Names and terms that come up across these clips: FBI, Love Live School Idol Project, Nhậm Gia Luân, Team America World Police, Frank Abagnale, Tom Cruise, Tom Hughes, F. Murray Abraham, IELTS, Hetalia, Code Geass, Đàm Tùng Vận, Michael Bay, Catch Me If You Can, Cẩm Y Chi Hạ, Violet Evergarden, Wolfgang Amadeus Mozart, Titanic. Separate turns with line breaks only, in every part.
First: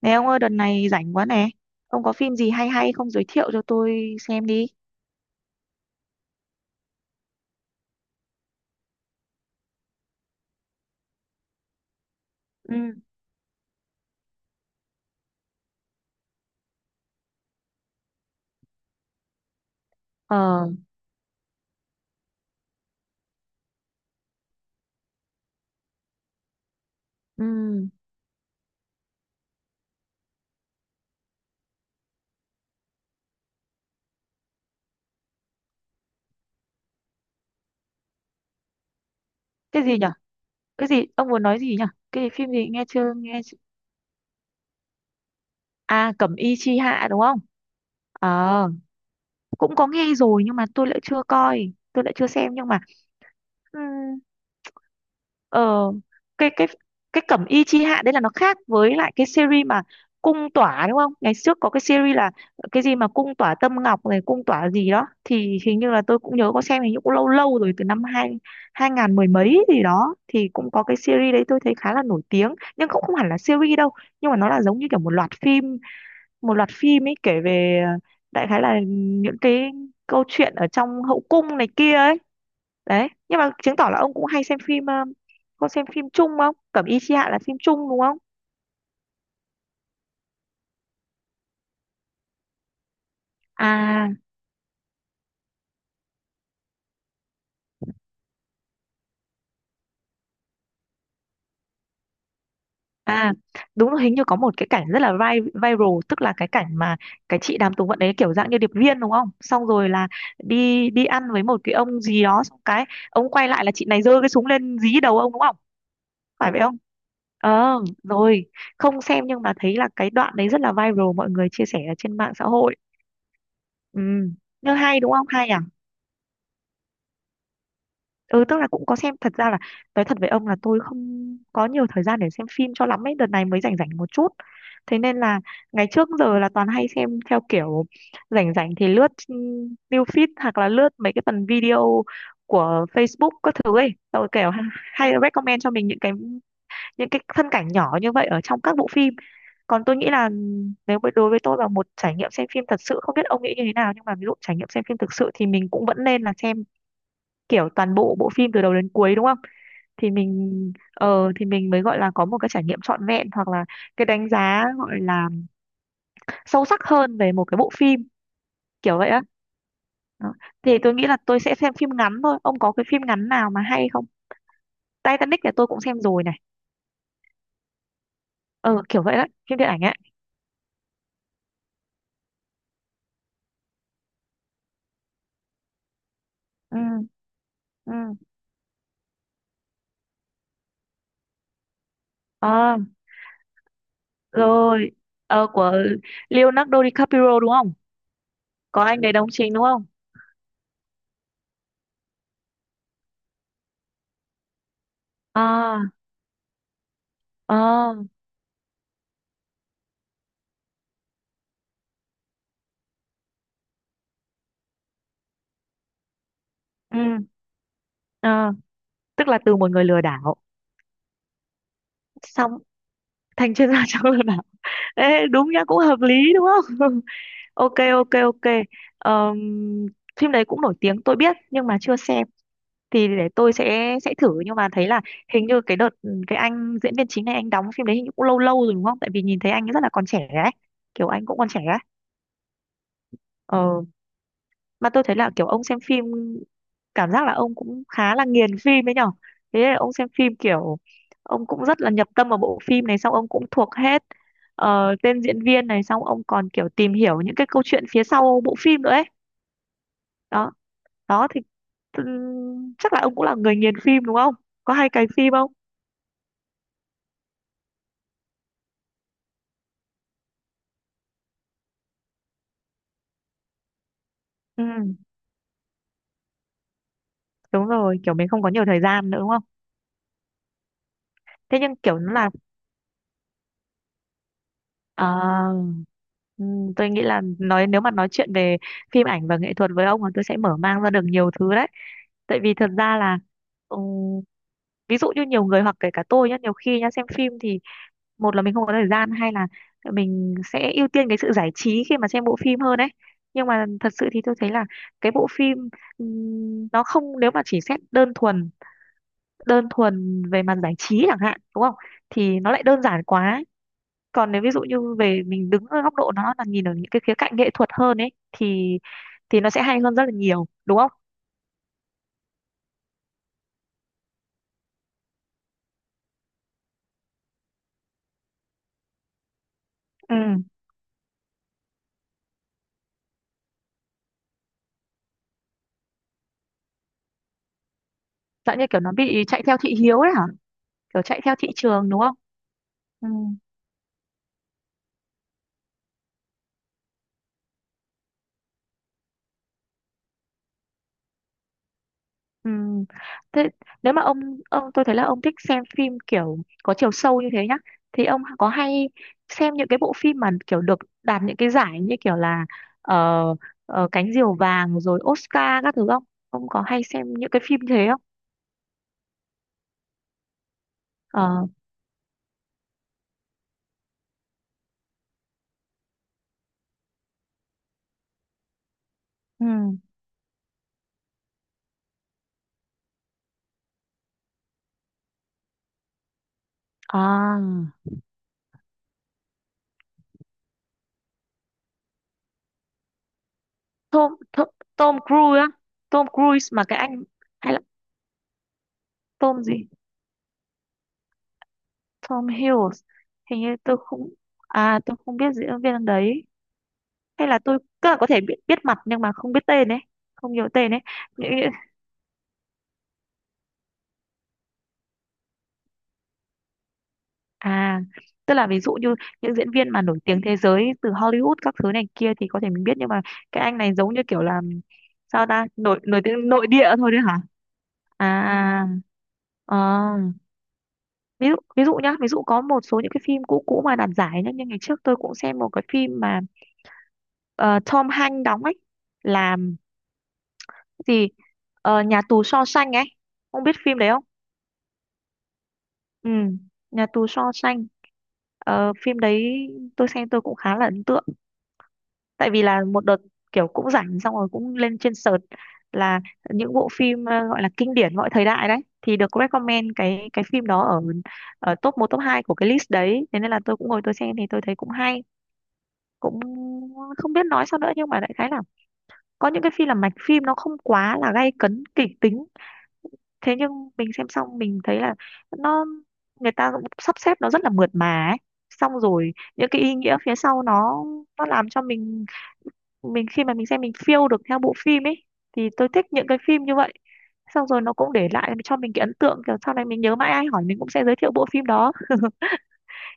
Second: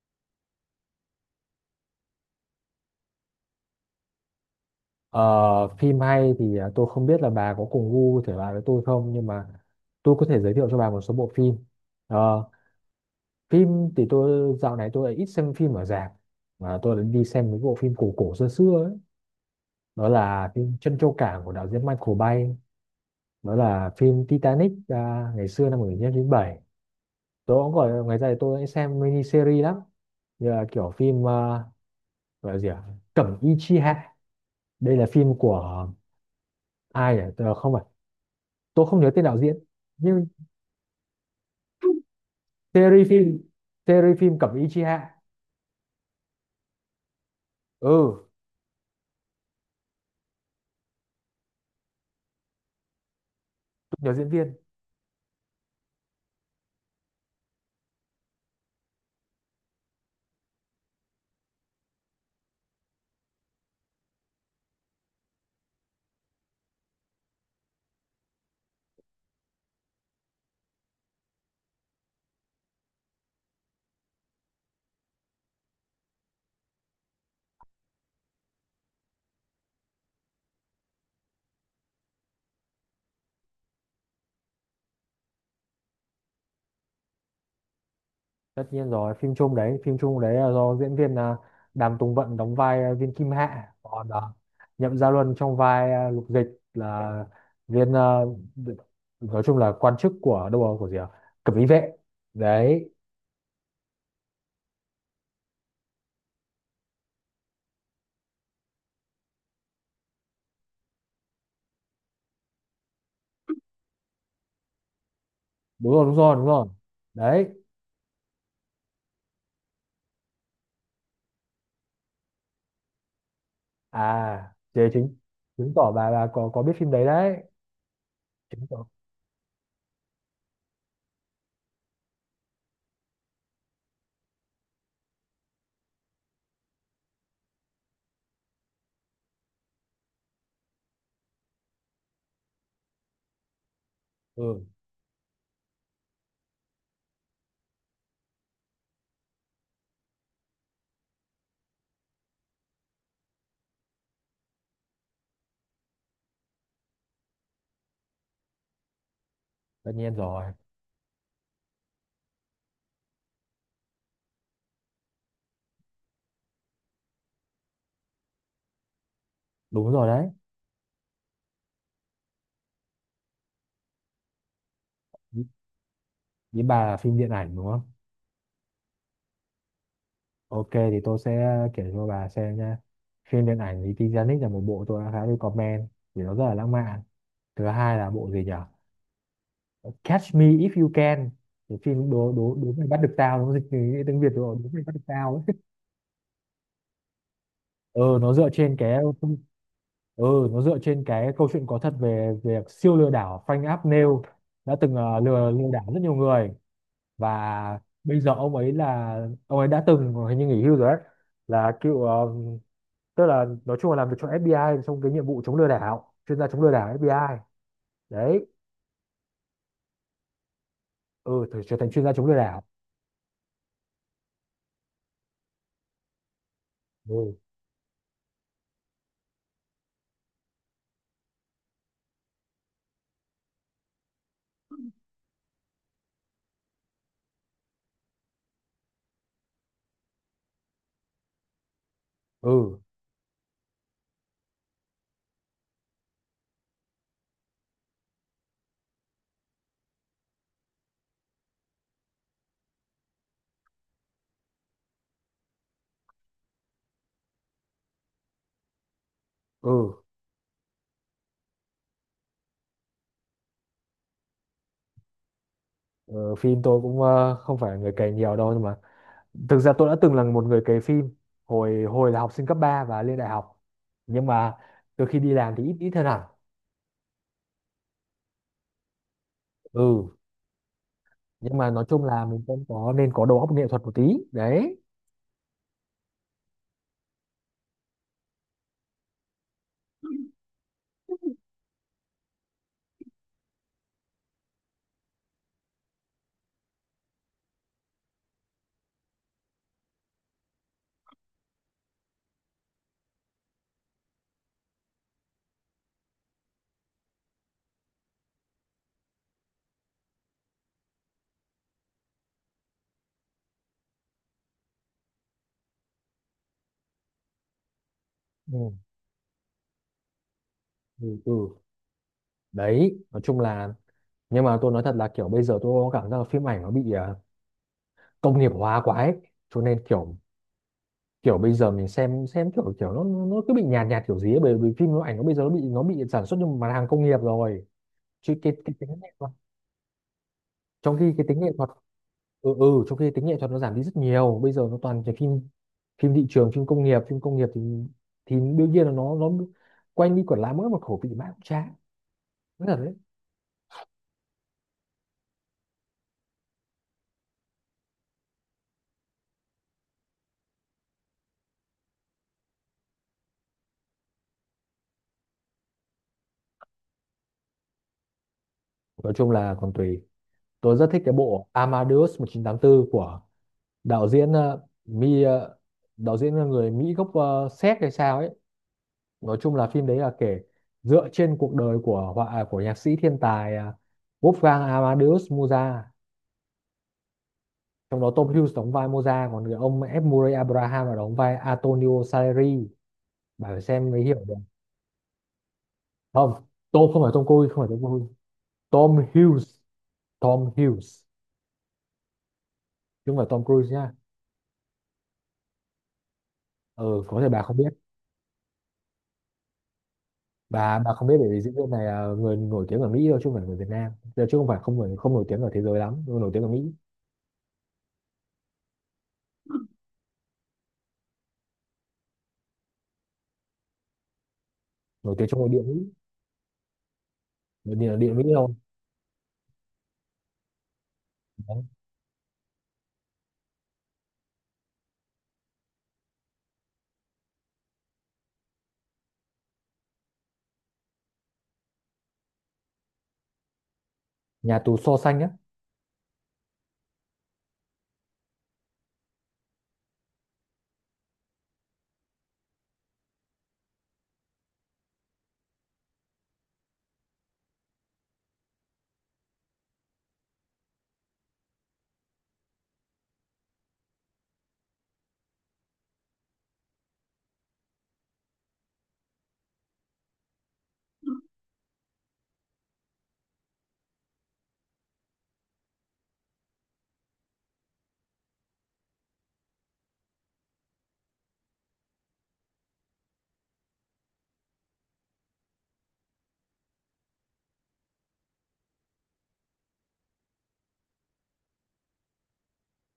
Nè ông ơi, đợt này rảnh quá nè. Ông có phim gì hay hay không, giới thiệu cho tôi xem đi.
Ờ, phim hay thì tôi không biết là bà có cùng gu thể loại với tôi không, nhưng mà tôi có thể giới thiệu cho bà một số bộ phim. Ờ,
Ừ.
phim thì tôi dạo này tôi lại ít xem phim ở rạp, mà tôi lại đi xem mấy bộ phim cổ cổ xưa xưa ấy. Đó là
Ờ.
phim Trân Châu Cảng của đạo diễn Michael Bay, đó là phim Titanic ngày xưa năm 1997. Tôi cũng
Ừ.
gọi ngày ra thì tôi hay xem mini series lắm. Như là kiểu phim gọi là gì ạ? Cẩm Y Chi Hạ. Đây là phim của ai nhỉ? Ờ, Không phải, tôi không nhớ tên đạo diễn,
Cái gì nhở?
nhưng
Cái gì? Ông muốn nói gì nhở? Cái phim gì, nghe
series
chưa
phim
nghe chưa-
series phim Cẩm Ý Chi Hạ.
À, Cẩm Y Chi Hạ đúng không?
Ừ,
Ờ, cũng có nghe rồi nhưng mà tôi lại chưa coi, tôi lại chưa xem nhưng mà ừ,
tôi nhớ diễn viên.
ờ cái cái cái Cẩm Y Chi Hạ đấy là nó khác với lại cái series mà Cung Tỏa đúng không, ngày trước có cái series là cái gì mà Cung Tỏa Tâm Ngọc này, Cung Tỏa gì đó, thì hình như là tôi cũng nhớ có xem, hình như cũng lâu lâu rồi, từ năm hai hai ngàn mười mấy gì đó thì cũng có cái series đấy, tôi thấy khá là nổi tiếng nhưng cũng không hẳn là series đâu, nhưng mà nó là giống như kiểu một loạt phim, một loạt phim ấy, kể về đại khái là những cái câu chuyện ở trong hậu cung này kia ấy đấy. Nhưng mà chứng tỏ là ông cũng hay xem phim có xem phim Trung không? Cẩm Y Chi Hạ là phim Trung đúng không?
Tất nhiên rồi, phim chung đấy là do diễn viên Đàm Tùng Vận đóng vai viên Kim Hạ, còn
À,
Nhậm Gia Luân trong vai Lục Dịch là viên nói chung là quan chức của đâu rồi, của gì à? Cẩm Ý vệ đấy.
à, đúng rồi, hình như có một cái cảnh rất là viral, tức là cái cảnh mà cái chị Đàm Tùng Vận đấy kiểu dạng như điệp viên đúng không, xong rồi là đi đi ăn với một cái ông gì đó, xong cái ông quay lại là chị này giơ cái súng lên dí đầu ông đúng không,
Đúng rồi, đúng rồi, đúng
phải vậy
rồi
không?
đấy.
Ờ, rồi, không xem nhưng mà thấy là cái đoạn đấy rất là viral, mọi người chia sẻ ở trên mạng xã hội. Ừ,
À,
nhưng
thế
hay đúng
chính,
không, hay à?
chứng tỏ bà có biết phim đấy đấy,
Ừ, tức
chứng
là
tỏ.
cũng có xem. Thật ra là nói thật với ông là tôi không có nhiều thời gian để xem phim cho lắm ấy, đợt này mới rảnh rảnh một chút, thế nên là ngày trước giờ là toàn hay xem theo kiểu rảnh rảnh thì lướt news feed hoặc là lướt mấy cái phần video của Facebook các thứ ấy, rồi kiểu
Ừ,
hay recommend cho mình những cái, những cái phân cảnh nhỏ như vậy ở trong các bộ phim. Còn tôi nghĩ là nếu đối với tôi là một trải nghiệm xem phim thật sự, không biết ông nghĩ như thế nào nhưng mà ví dụ trải nghiệm xem phim thực sự thì mình cũng vẫn nên là xem kiểu toàn bộ bộ phim từ đầu đến cuối đúng không,
tất
thì
nhiên rồi,
mình ờ thì mình mới gọi là có một cái trải nghiệm trọn vẹn, hoặc là cái đánh giá gọi là sâu sắc hơn về một cái bộ phim, kiểu vậy á.
đúng rồi đấy.
Đó, thì tôi nghĩ là tôi sẽ xem phim ngắn thôi, ông có cái phim ngắn nào mà hay không? Titanic thì tôi cũng xem rồi này.
Ý bà là phim điện ảnh đúng không?
Ờ, kiểu vậy đấy, phim điện ảnh ấy.
Ok, thì tôi sẽ kể cho bà xem nha. Phim điện ảnh thì Titanic là một bộ tôi đã khá recommend, vì nó rất là lãng
Ừ.
mạn. Thứ
Ừ.
hai là bộ gì nhỉ? Catch Me If You Can. Cái phim đố đố đố
Ờ.
mày bắt được tao, nó dịch từ tiếng Việt rồi, đố mày
Rồi.
bắt được tao
Ờ,
ấy.
của Leonardo DiCaprio đúng không,
Ừ, nó dựa trên
có
cái,
anh đấy đóng chính đúng không?
câu chuyện có thật về việc siêu lừa đảo Frank Abagnale đã từng lừa lừa
Ờ.
đảo rất nhiều người, và
Ờ.
bây giờ ông ấy là, ông ấy đã từng hình như nghỉ hưu rồi đấy, là cựu tức là nói chung là làm việc cho FBI trong cái nhiệm vụ chống lừa đảo, chuyên gia chống lừa đảo
Ừ.
FBI đấy.
Ờ, tức là từ một người lừa đảo
Ừ, thử trở thành chuyên gia chống lừa
xong
đảo.
thành chuyên gia trong lừa đảo. Ê, đúng nhá, cũng hợp lý đúng không?
Ừ,
Ok, ok, ok. Ờm, Phim đấy cũng nổi tiếng, tôi biết nhưng mà chưa xem, thì để tôi sẽ thử. Nhưng mà thấy là hình như cái đợt cái anh diễn viên chính này, anh đóng phim đấy hình như cũng lâu lâu rồi đúng không, tại vì nhìn thấy anh rất là còn trẻ ấy, kiểu anh cũng còn trẻ ấy.
ừ,
Ờ, mà tôi thấy là kiểu ông xem phim, cảm giác là ông cũng khá là nghiền phim ấy nhở. Thế là ông xem phim kiểu ông cũng rất là nhập tâm vào bộ phim này, xong ông cũng thuộc hết tên diễn viên này, xong ông còn kiểu tìm hiểu những cái câu chuyện phía sau bộ phim nữa ấy.
ừ.
Đó, đó thì chắc là ông cũng là người nghiền phim đúng không, có hay cày phim không?
Ờ, phim tôi cũng không phải người cày nhiều đâu, nhưng mà thực ra tôi đã từng là một người cày phim hồi hồi là học sinh cấp 3 và lên đại học, nhưng mà
Ừ,
từ khi đi làm thì ít ít hơn hẳn.
đúng rồi, kiểu mình không có nhiều thời gian nữa đúng không.
Ừ, nhưng
Thế
mà
nhưng
nói
kiểu
chung là
là
mình cũng có nên có đầu óc nghệ thuật một tí đấy.
À, tôi nghĩ là nói, nếu mà nói chuyện về phim ảnh và nghệ thuật với ông là tôi sẽ mở mang ra được nhiều thứ đấy. Tại vì thật ra là ừm, ví dụ như nhiều người hoặc kể cả tôi nhá, nhiều khi nhá xem phim thì một là mình không có thời gian, hay là mình sẽ ưu tiên cái sự giải trí khi mà xem bộ phim hơn ấy. Nhưng mà thật sự thì tôi thấy là cái bộ phim nó không, nếu mà chỉ xét đơn thuần, đơn thuần về mặt giải trí chẳng hạn, đúng không? Thì nó lại đơn giản quá, còn nếu ví dụ như về mình đứng ở góc độ nó là nhìn ở những cái khía cạnh nghệ thuật hơn ấy
Ừ.
thì nó sẽ hay hơn rất là nhiều đúng không.
Ừ, ừ. Đấy nói chung là, nhưng mà tôi nói thật là kiểu bây giờ tôi có cảm giác là phim ảnh nó bị công nghiệp hóa quá ấy, cho nên kiểu
Ừ.
kiểu bây giờ mình xem kiểu, nó cứ bị nhạt nhạt kiểu gì ấy, bởi vì phim nó, ảnh nó bây giờ nó bị sản xuất như một mặt hàng công nghiệp rồi, chứ cái,
Dạng như kiểu
tính
nó
nghệ
bị
thuật,
chạy theo thị hiếu ấy hả,
trong
kiểu
khi
chạy
cái
theo
tính
thị
nghệ thuật.
trường đúng không.
Ừ, ừ, trong
Ừ,
khi tính nghệ thuật nó giảm đi rất nhiều, bây giờ nó toàn cái phim, phim thị trường, phim công nghiệp thì, đương nhiên là nó quanh đi quẩn lại mỗi một khẩu vị mãi cũng chán.
ừ.
Rất là đấy.
Thế nếu mà ông, tôi thấy là ông thích xem phim kiểu có chiều sâu như thế nhá, thì ông có hay xem những cái bộ phim mà kiểu được đạt những cái giải như kiểu là ờ, Cánh Diều Vàng rồi Oscar các thứ không, ông có hay xem những cái phim thế không?
Nói chung là còn tùy. Tôi rất thích cái
Ờ.
bộ Amadeus 1984 của đạo diễn, đạo diễn là người Mỹ gốc Séc hay sao ấy. Nói
Ừ.
chung là phim đấy là kể dựa trên cuộc đời của của nhạc sĩ thiên tài Wolfgang Amadeus Mozart.
À,
Trong đó Tom Hughes đóng vai Mozart, còn người ông F. Murray Abraham là đóng vai Antonio Salieri. Bà phải xem mới
Tom,
hiểu được.
Tom Cruise á, Tom
Không,
Cruise mà cái
Tom không
anh,
phải Tom Cruise,
hay là
không phải Tom Cruise. Tom
Tom
Hughes,
gì,
Tom Hughes,
Tom Hiddleston?
chứ không phải
Hình
Tom
như
Cruise
tôi
nhá.
không, à tôi không biết diễn viên anh đấy,
Ừ, có
hay
thể
là
bà không
tôi
biết.
tức là có thể biết, mặt nhưng mà không biết tên ấy, không nhớ tên
bà
ấy.
bà không biết bởi
những,
vì
những-
diễn viên này là người nổi tiếng ở Mỹ thôi, chứ không phải người Việt Nam. Giờ chứ không phải, không nổi tiếng ở thế giới lắm, nhưng mà nổi tiếng ở Mỹ,
À, tức là ví dụ như những diễn viên mà nổi tiếng thế giới từ Hollywood các thứ này kia thì có thể mình biết, nhưng mà cái anh này giống như kiểu là
nổi
sao
tiếng trong
ta,
nội địa Mỹ.
nổi nổi tiếng nội địa thôi đấy hả?
Nội địa Mỹ thôi
À. Ờ, ví dụ,
đấy.
ví dụ nhá, ví dụ có một số những cái phim cũ cũ mà đạt giải nhá, như ngày trước tôi cũng xem một cái phim mà ờ, Tom Hanks đóng ấy, làm gì, Ờ, Nhà Tù Shawshank ấy, không biết phim đấy không?
Nhà tù xô Xanh á.
Ừ, Nhà Tù Shawshank. Ờ, phim đấy tôi xem tôi cũng khá là ấn tượng, tại vì là một đợt kiểu cũng rảnh, xong rồi cũng lên trên search là những bộ phim gọi là kinh điển mọi thời đại đấy, thì được recommend cái phim đó ở ở top một, top 2 của cái list đấy, thế nên là tôi cũng ngồi tôi xem thì tôi thấy cũng hay, cũng không biết nói sao nữa, nhưng mà đại khái là có những cái phim là mạch phim nó không quá là gay cấn kịch tính, thế nhưng mình xem xong mình thấy là nó, người ta cũng sắp xếp nó rất là mượt mà ấy, xong rồi những cái ý nghĩa phía sau nó làm cho mình, khi mà mình xem mình feel được theo bộ phim ấy, thì tôi thích những cái phim như vậy. Xong rồi nó cũng để lại cho mình cái ấn tượng kiểu sau này mình nhớ mãi, ai hỏi mình cũng sẽ giới thiệu bộ phim đó.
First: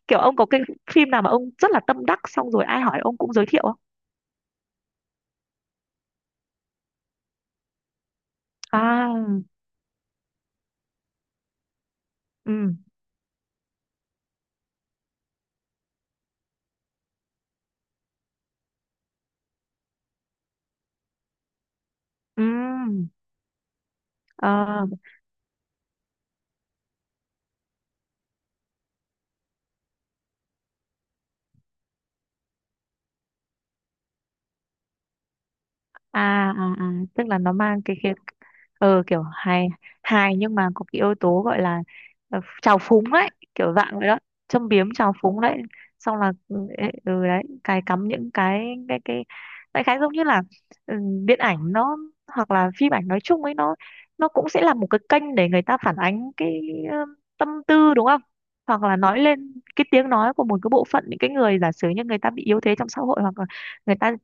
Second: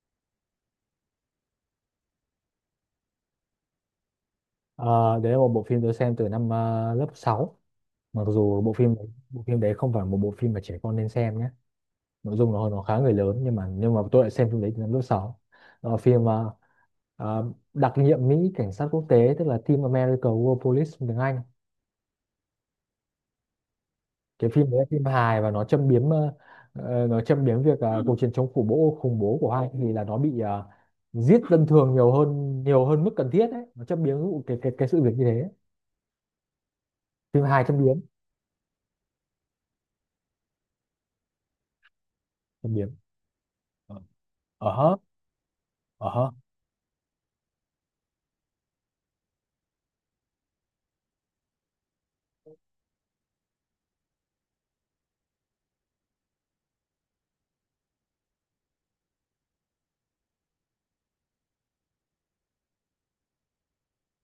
Kiểu ông có cái phim nào mà ông rất là tâm đắc, xong rồi ai hỏi ông cũng giới thiệu không?
Ờ, đấy là một bộ phim tôi xem từ năm lớp sáu, mặc dù bộ phim,
À.
đấy không phải một bộ phim mà trẻ con nên xem nhé, nội dung
Ừ.
nó khá người lớn, nhưng mà tôi lại xem phim đấy từ năm lớp sáu. Ờ, phim đặc nhiệm Mỹ cảnh sát quốc tế, tức là Team America World Police tiếng Anh.
Ừ.
Cái phim đấy là
Ờ.
phim hài và nó châm biếm, nó châm biếm việc cuộc chiến chống khủng bố, của hoa thì là nó bị giết dân thường, nhiều hơn mức cần thiết đấy, nó châm biếm vụ cái sự việc như thế.
À, tức là
Phim
nó
hài châm
mang cái
biếm,
khía, ờ kiểu hài, hài nhưng mà có cái yếu tố gọi là
châm
trào
biếm.
phúng ấy, kiểu
Ờ,
dạng vậy đó, châm
ờ
biếm
hớ,
trào phúng đấy.
ờ
Xong
hớ.
là ừ ấy, ừ, đấy, cài cắm những cái, cái đại khái giống như là ừ, điện ảnh nó hoặc là phim ảnh nói chung ấy, nó cũng sẽ là một cái kênh để người ta phản ánh cái ờ, tâm tư đúng không, hoặc là nói lên cái tiếng nói của một cái bộ phận những cái người giả sử như người ta bị yếu thế trong xã hội, hoặc là người ta,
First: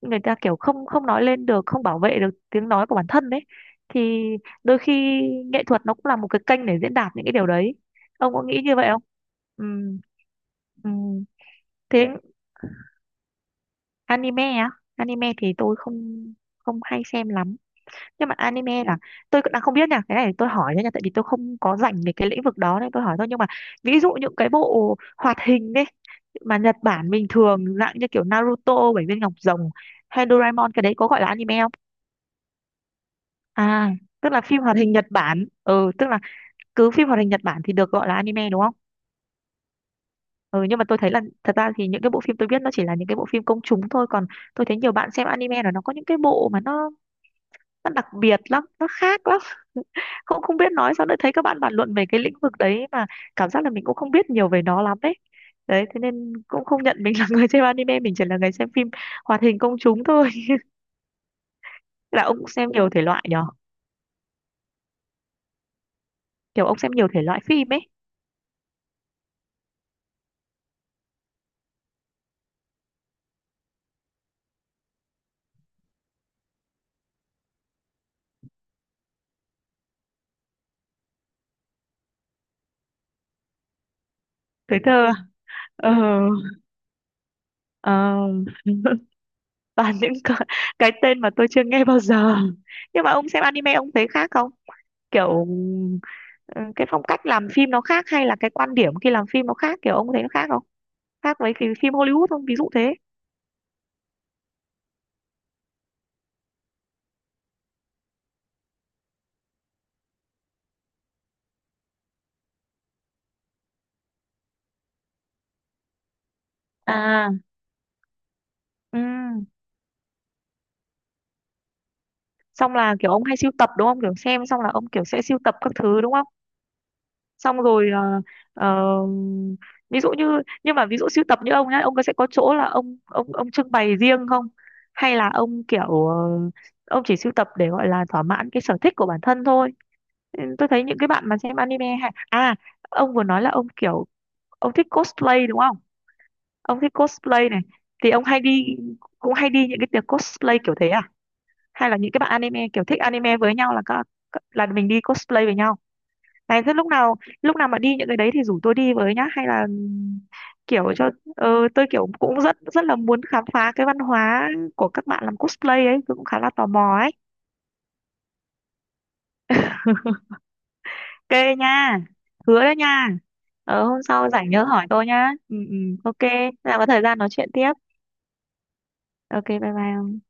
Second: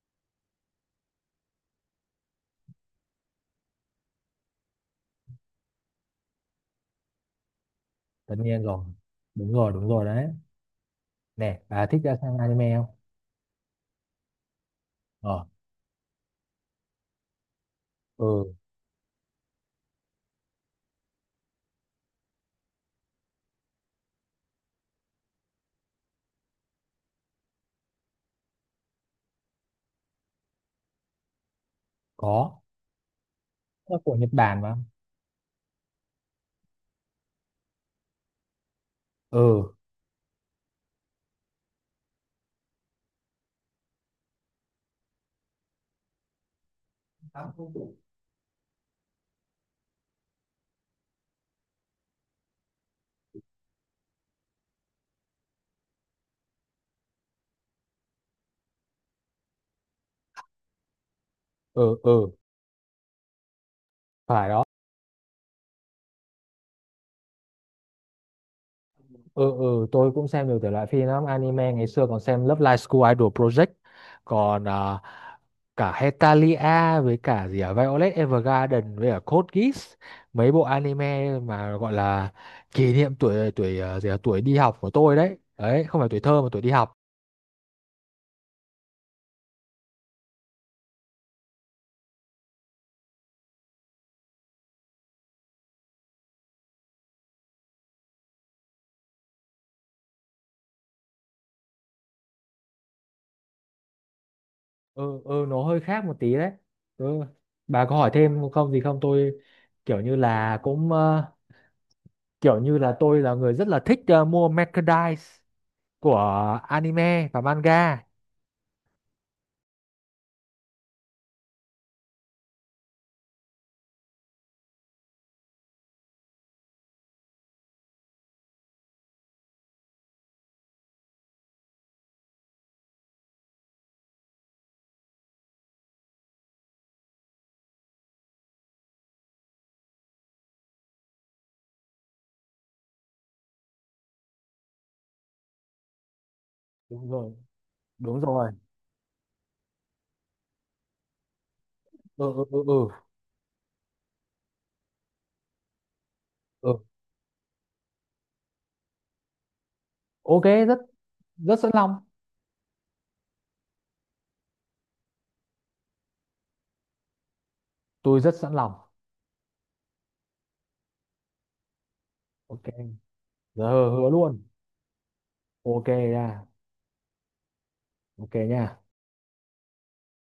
người ta kiểu không, nói lên được, không bảo vệ được tiếng nói của bản thân đấy, thì đôi khi nghệ thuật nó cũng là một cái kênh để diễn đạt những cái điều đấy, ông
Tất
có nghĩ
nhiên
như
rồi,
vậy không?
đúng
Ừ,
rồi, đúng rồi đấy.
ừ.
Nè, bà thích
Thế
ra xem anime không?
anime á, anime
Ờ,
thì tôi không, không hay xem lắm. Nhưng mà
ừ,
anime là tôi cũng đang không biết nha, cái này tôi hỏi thôi nha, tại vì tôi không có rảnh về cái lĩnh vực đó nên tôi hỏi thôi, nhưng mà ví dụ những cái bộ hoạt hình đấy mà Nhật Bản bình thường, dạng như kiểu Naruto, Bảy Viên Ngọc Rồng hay Doraemon, cái đấy có gọi là anime không?
có,
À,
nó của Nhật
tức là phim
Bản mà.
hoạt hình Nhật Bản, ừ tức là cứ phim hoạt hình Nhật Bản thì được gọi là anime đúng không?
Ừ,
Ừ, nhưng mà tôi thấy là thật ra thì những cái bộ phim tôi biết nó chỉ là những cái bộ phim công chúng thôi, còn tôi thấy nhiều bạn xem anime là nó có những cái bộ mà nó, đặc biệt lắm, nó khác lắm, không, không biết nói sao nữa, thấy các bạn bàn luận về cái lĩnh vực đấy mà cảm giác là mình cũng không biết nhiều về nó lắm đấy. Đấy thế nên cũng không nhận mình là người xem anime, mình chỉ là người xem phim hoạt hình công chúng thôi.
ừ,
Là
ừ,
ông xem nhiều thể loại nhở,
phải rồi.
kiểu ông xem nhiều thể loại phim ấy.
Ừ, ừ, tôi cũng xem nhiều thể loại phim lắm, anime ngày xưa còn xem Love Live School Idol Project, còn cả Hetalia với cả gì Violet Evergarden với cả Code Geass, mấy bộ anime mà gọi là kỷ niệm tuổi tuổi tuổi đi học
Tuổi
của
thơ à?
tôi đấy, đấy
Ờ.
không phải tuổi thơ mà tuổi đi học.
Ờ. Toàn những cái tên mà tôi chưa nghe bao giờ. Nhưng mà ông xem anime ông thấy khác không, kiểu ừ, cái phong cách làm phim nó khác, hay là cái quan điểm khi làm phim nó khác, kiểu ông thấy nó khác không, khác với cái phim Hollywood không, ví dụ thế.
Ừ, ừ, nó hơi khác một tí đấy. Ừ. Bà có hỏi thêm không, gì không? Tôi kiểu như là cũng kiểu như là tôi là người rất là thích mua merchandise của anime
À,
và manga.
ừ. Xong là kiểu ông hay sưu tập đúng không, kiểu xem xong là ông kiểu sẽ sưu tập các thứ đúng không? Xong rồi ờ, ví dụ như, nhưng mà ví dụ sưu tập như ông nhá, ông có sẽ có chỗ là ông, ông trưng bày riêng không, hay là ông kiểu ông chỉ sưu tập để gọi là thỏa mãn cái sở thích của bản thân thôi. Ừ, tôi thấy những cái bạn mà xem anime hay à, ông vừa nói là ông kiểu ông thích cosplay đúng không, ông thích
Đúng rồi,
cosplay này, thì
đúng
ông hay
rồi.
đi, cũng hay đi những cái tiệc cosplay kiểu thế à, hay là những cái
Ừ,
bạn
ừ, ừ,
anime kiểu
ừ,
thích anime với nhau là các, là mình đi cosplay với nhau này. Thế
ừ.
lúc nào, mà đi những cái đấy thì rủ tôi đi với nhá, hay là
Ok, rất,
kiểu cho ờ,
rất sẵn
tôi
lòng
kiểu cũng rất rất là muốn khám phá cái văn hóa của các bạn làm cosplay ấy, tôi cũng khá là tò mò ấy.
tôi rất sẵn lòng.
Ok nha. Hứa
Ok.
đấy nha.
Giờ
Ờ
hứa
hôm
hứa
sau
luôn.
rảnh nhớ hỏi tôi nhá. Ừ, ừ,
Ok
ok,
nha.
thế là có thời gian nói chuyện tiếp.
Ok nha.
Ok, bye bye.